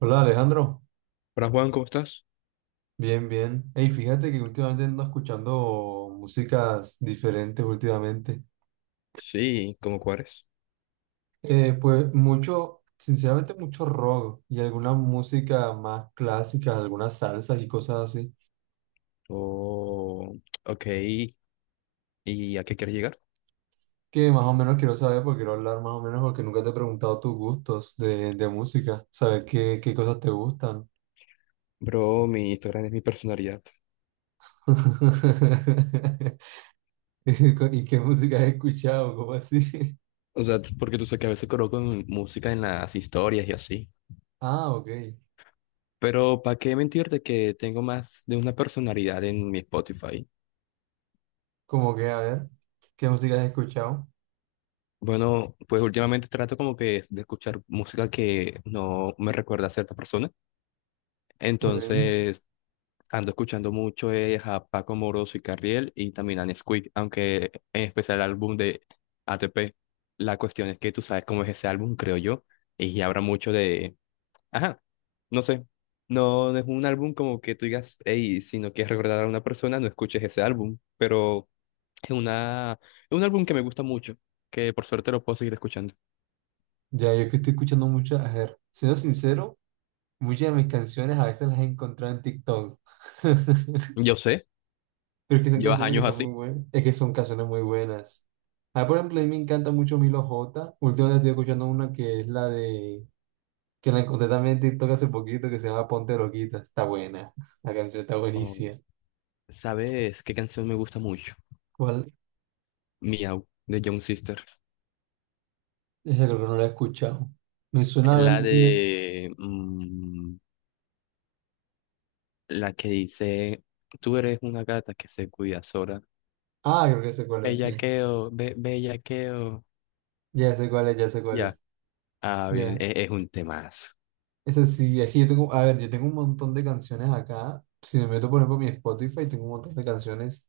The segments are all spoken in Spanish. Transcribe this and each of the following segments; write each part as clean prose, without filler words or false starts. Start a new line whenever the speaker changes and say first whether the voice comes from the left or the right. right: Hola Alejandro,
left: Hola Juan, ¿cómo estás?
right: bien, bien. Hey, fíjate que últimamente ando escuchando músicas diferentes últimamente.
left: Sí, ¿cómo cuáles?
right: Pues mucho, sinceramente mucho rock y alguna música más clásica, algunas salsas y cosas así,
left: Oh, ok. ¿Y a qué quieres llegar?
right: que más o menos quiero saber porque quiero hablar más o menos porque nunca te he preguntado tus gustos de música, saber qué cosas te gustan.
left: Bro, mi Instagram es mi personalidad.
right: ¿Y qué música has escuchado? ¿Cómo así?
left: O sea, porque tú sabes que a veces coloco música en las historias y así.
right: Ah, ok.
left: Pero ¿para qué mentirte que tengo más de una personalidad en mi Spotify?
right: Como que, a ver, ¿qué música has escuchado?
left: Bueno, pues últimamente trato como que de escuchar música que no me recuerda a cierta persona.
right: Ok,
left: Entonces, ando escuchando mucho es a Paco Moroso y Carriel y también a Nesquik, aunque en especial el álbum de ATP. La cuestión es que tú sabes cómo es ese álbum, creo yo, y habrá mucho de... Ajá, no sé, no, no es un álbum como que tú digas, hey, si no quieres recordar a una persona, no escuches ese álbum, pero es una... es un álbum que me gusta mucho, que por suerte lo puedo seguir escuchando.
right: ya yo que estoy escuchando mucho, a ver, siendo sincero, muchas de mis canciones a veces las he encontrado en TikTok.
left: Yo sé,
right: Pero es que son
left: llevas
right: canciones que
left: años
right: son muy
left: así.
right: buenas, es que son canciones muy buenas. Ah, por ejemplo, a mí me encanta mucho Milo J, últimamente estoy escuchando una que es la de, que la encontré también en TikTok hace poquito, que se llama Ponte Loquita, está buena, la canción está
left: Oh,
right: buenísima.
left: ¿sabes qué canción me gusta mucho?
right: ¿Cuál?
left: Miau, de Young Sister.
right: Esa creo que no la he escuchado. Me suena, a ver,
left: La de la que dice, tú eres una gata que se cuida sola.
right: ah, creo que sé cuál es, sí,
left: Bellaqueo, be bellaqueo.
right: ya sé cuál es, ya sé cuál
left: Ya.
right: es,
left: Ah, bien,
right: ya.
left: es un temazo.
right: Ese sí, aquí yo tengo, a ver, yo tengo un montón de canciones acá. Si me meto, por ejemplo, en mi Spotify, tengo un montón de canciones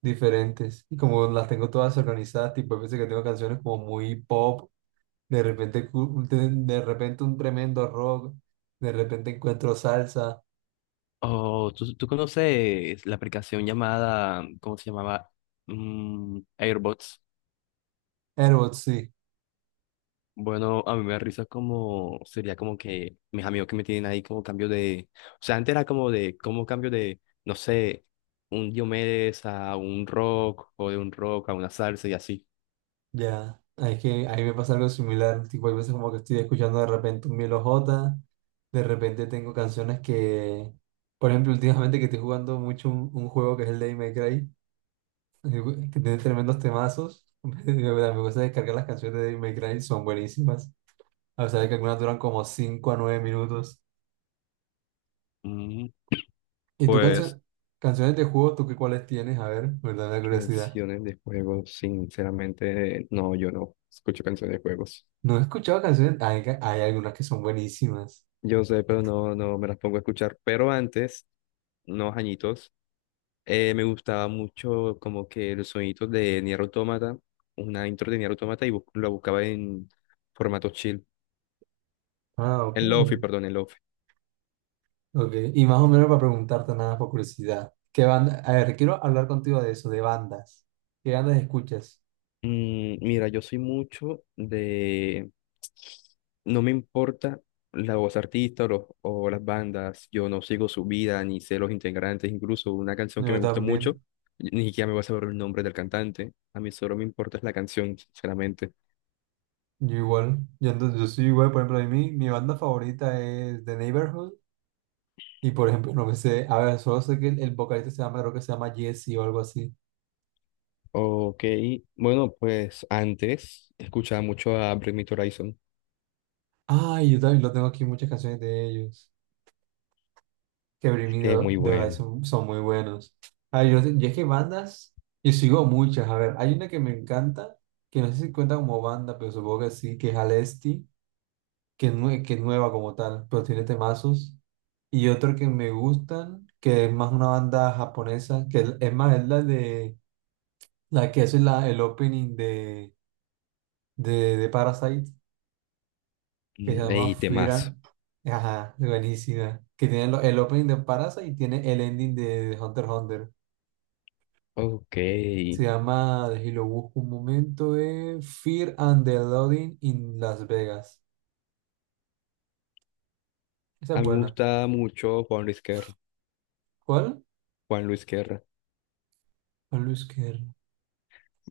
right: diferentes. Y como las tengo todas organizadas, tipo, hay veces que tengo canciones como muy pop, de repente, de repente un tremendo rock, de repente encuentro salsa.
left: Oh, ¿tú conoces la aplicación llamada, ¿cómo se llamaba? Airbots.
right: Airbots, sí,
left: Bueno, a mí me da risa como, sería como que mis amigos que me tienen ahí como cambio de, o sea, antes era como de, como cambio de, no sé, un Diomedes a un rock o de un rock a una salsa y así.
right: ya. Es que ahí me pasa algo similar. Tipo, hay veces como que estoy escuchando de repente un Milo J, de repente tengo canciones que, por ejemplo, últimamente que estoy jugando mucho un juego que es el de May Cry. Güey, que tiene tremendos temazos. Me gusta descargar las canciones de Devil May Cry, son buenísimas. A pesar de que algunas duran como 5 a 9 minutos.
left: Mm,
right: ¿Y tú
left: Pues
right: canciones de juegos, tú qué cuáles tienes? A ver, me da la curiosidad.
left: canciones de juegos, sinceramente, no, yo no escucho canciones de juegos.
right: No he escuchado canciones, hay algunas que son buenísimas.
left: Yo sé, pero no, no me las pongo a escuchar. Pero antes, unos añitos, me gustaba mucho como que los sonidos de Nier Automata, una intro de Nier Automata y lo buscaba en formato chill,
right: Ah, ok,
left: en lofi, perdón, en lofi.
right: ok. Y más o menos para preguntarte nada por curiosidad. ¿Qué banda? A ver, quiero hablar contigo de eso, de bandas. ¿Qué bandas escuchas?
left: Mm, Mira, yo soy mucho de, no me importa la voz artista o, o las bandas, yo no sigo su vida ni sé los integrantes, incluso una canción
right: No,
left: que
right: yo
left: me gusta
right: también.
left: mucho, ni siquiera me voy a saber el nombre del cantante, a mí solo me importa es la canción, sinceramente.
right: Yo igual, yo, yo soy igual. Por ejemplo, a mí mi banda favorita es The Neighborhood. Y por ejemplo, no me sé, a ver, solo sé que el vocalista se llama, creo que se llama Jesse o algo así.
left: Ok, bueno, pues antes escuchaba mucho a Bring Me the Horizon,
right: Ay, yo también lo tengo aquí, muchas canciones de ellos. Que Bring Me
left: que es
right: the
left: muy
right: the
left: bueno,
right: Horizon son muy buenos. Ay, yo es que bandas, yo sigo muchas. A ver, hay una que me encanta, que no sé si cuenta como banda, pero supongo que sí, que es Alesti, que es, que es nueva como tal, pero tiene temazos. Y otro que me gustan, que es más una banda japonesa, que es más, es la de, la que hace la, el opening de, de Parasite. Que se
left: Mm,
right: llama
left: y
right: Fear
left: temas.
right: and- Ajá, buenísima. Que tiene el opening de Parasite y tiene el ending de Hunter x Hunter.
left: Ok,
right: Se llama, de, y lo busco un momento, es Fear and the Loading in Las Vegas. Esa es
left: a mí me
right: buena.
left: gusta mucho Juan Luis Guerra,
right: ¿Cuál?
left: Juan Luis Guerra.
right: A Luis Kerr.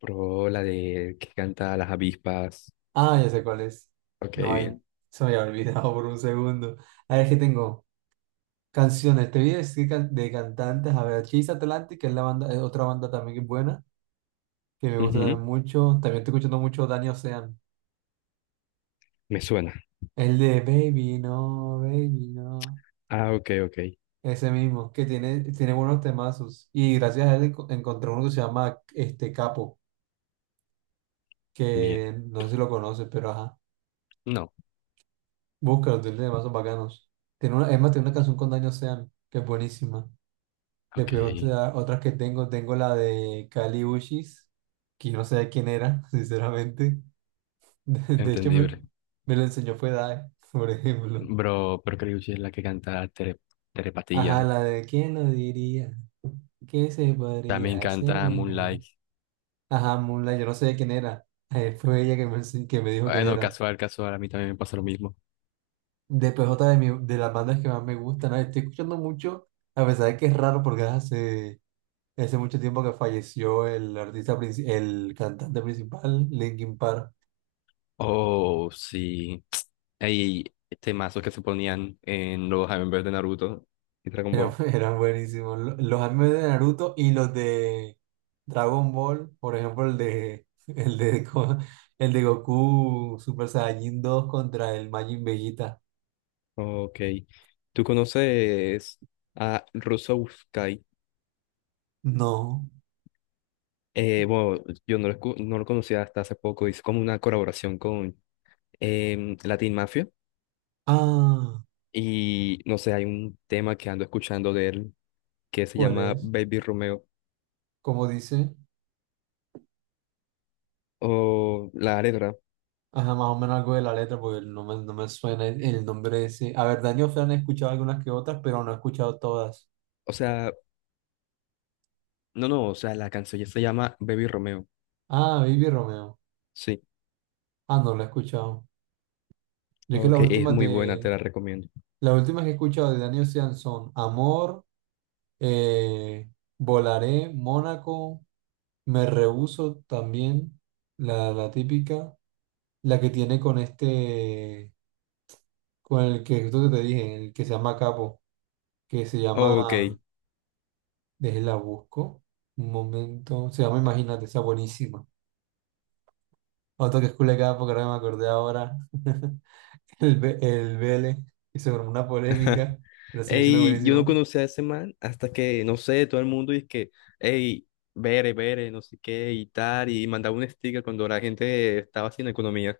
left: Bro, la de que canta las avispas.
right: Ah, ya sé cuál es.
left: Ok,
right: Ay,
left: bien.
right: se me había olvidado por un segundo. A ver, qué tengo canciones. Te voy a decir de cantantes. A ver, Chase Atlantic, que es la banda, es otra banda también que es buena, que me gusta también
left: Ujú,
right: mucho. También estoy escuchando mucho Dani Ocean.
left: me suena.
right: El de Baby, no, Baby, no.
left: Ah, ok, ok.
right: Ese mismo, que tiene buenos temazos. Y gracias a él encontré uno que se llama este Capo,
left: Bien.
right: que no sé si lo conoces, pero ajá.
left: No,
right: Búscalo, tiene temazos bacanos. Tiene una, es más, tiene una canción con Daño Sean, que es buenísima.
left: ok.
right: Después otras que tengo, tengo la de Kali Uchis, que no sé quién era, sinceramente. De hecho,
left: Entendible.
right: me lo enseñó fue Dae, por ejemplo.
left: Bro, pero creo que es la que canta tere,
right: Ajá,
left: Terepatía.
right: la de ¿Quién lo diría? ¿Qué se
left: También
right: podría hacer
left: canta
right: el amor?
left: Moonlight.
right: Ajá, Moonlight, yo no sé quién era. Fue ella que que me dijo quién
left: Bueno,
right: era.
left: casual, casual. A mí también me pasa lo mismo.
right: Después otra de, de las bandas que más me gustan. Estoy escuchando mucho, a pesar de que es raro porque hace mucho tiempo que falleció el artista, el cantante principal, Linkin Park.
left: Oh, sí. Hay temazos que se ponían en los Avengers de Naruto y Dragon Ball.
right: Eran buenísimos. Los animes de Naruto y los de Dragon Ball. Por ejemplo, el de, el de, el de Goku Super Saiyajin dos contra el Majin Vegeta.
left: Ok. ¿Tú conoces a Rusouskai?
right: No.
left: Bueno, yo no lo, no lo conocía hasta hace poco, hizo como una colaboración con Latin Mafia
right: Ah,
left: y no sé, hay un tema que ando escuchando de él que se
right: ¿cuál
left: llama
right: es?
left: Baby Romeo
right: ¿Como dice?
left: o la letra,
right: Ajá, más o menos algo de la letra, porque no me suena el nombre ese. A ver, Daniel Fran he escuchado algunas que otras, pero no he escuchado todas.
left: o sea, no, no, o sea, la canción ya se llama Baby Romeo,
right: Ah, Baby Romeo.
left: sí,
right: Ah, no, la he escuchado. Yo es que
left: ok,
right: las
left: es
right: últimas
left: muy buena, te
right: de,
left: la recomiendo.
right: las últimas que he escuchado de Daniel Ocean son Amor, eh, Volaré, Mónaco, Me Rehuso también, la, típica, la que tiene con este, con el que, esto que te dije, el que se llama Capo, que se
left: Ok,
right: llama... Déjela busco. Un momento. Se llama Imagínate, está buenísima. Otro que es culecada porque ahora me acordé ahora. El Vélez. Y se formó una polémica, pero sigue siendo
left: ey, yo no
right: buenísimo.
left: conocía a ese man hasta que, no sé, todo el mundo dice que, ey, Bere, Bere, no sé qué y tal, y mandaba un sticker cuando la gente estaba haciendo economía.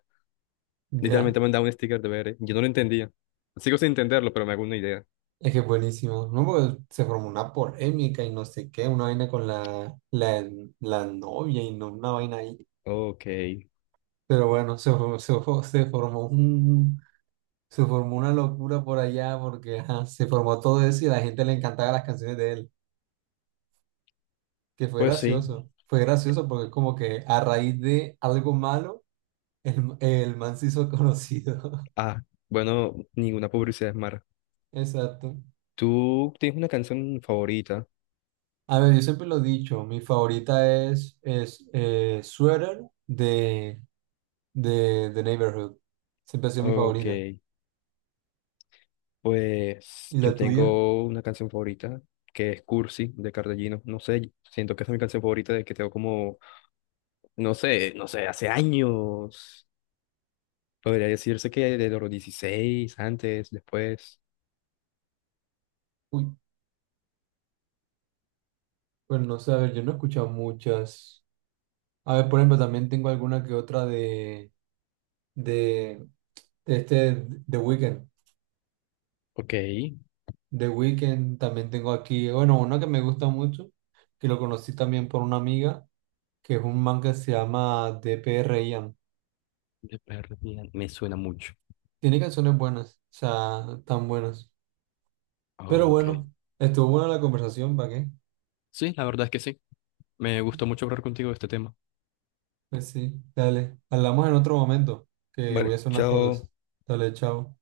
right: Ya.
left: Literalmente me mandaba un sticker de ver, yo no lo entendía. Sigo sin entenderlo, pero me hago una idea.
right: Es que es buenísimo. No, porque se formó una polémica y no sé qué, una vaina con la, la novia y no una vaina ahí.
left: Ok,
right: Pero bueno, se formó una locura por allá porque ajá, se formó todo eso y a la gente le encantaban las canciones de él. Que fue
left: pues sí.
right: gracioso. Fue gracioso porque es como que a raíz de algo malo, el man se hizo conocido.
left: Ah, bueno, ninguna publicidad es mala.
right: Exacto.
left: ¿Tú tienes una canción favorita?
right: A ver, yo siempre lo he dicho, mi favorita es, Sweater de, The Neighborhood. Siempre ha sido mi
left: Ok,
right: favorita.
left: pues
right: ¿Y
left: yo
right: la tuya?
left: tengo una canción favorita que es Cursi de Cardellino. No sé, siento que esa es mi canción favorita de que tengo como, no sé, no sé, hace años. Podría decirse que de los 16, antes, después.
right: Uy, pues no sé, a ver, yo no he escuchado muchas. A ver, por ejemplo, también tengo alguna que otra de, este The Weeknd.
left: Ok, de
right: The Weeknd, también tengo aquí, bueno, uno que me gusta mucho, que lo conocí también por una amiga, que es un man que se llama DPR Ian.
left: perdida, me suena mucho.
right: Tiene canciones buenas, o sea, tan buenas. Pero
left: Ok.
right: bueno, estuvo buena la conversación, ¿para qué?
left: Sí, la verdad es que sí. Me gustó mucho hablar contigo de este tema.
right: Pues sí, dale, hablamos en otro momento, que voy
left: Vale,
right: a hacer unas
left: chao.
right: cosas. Dale, chao.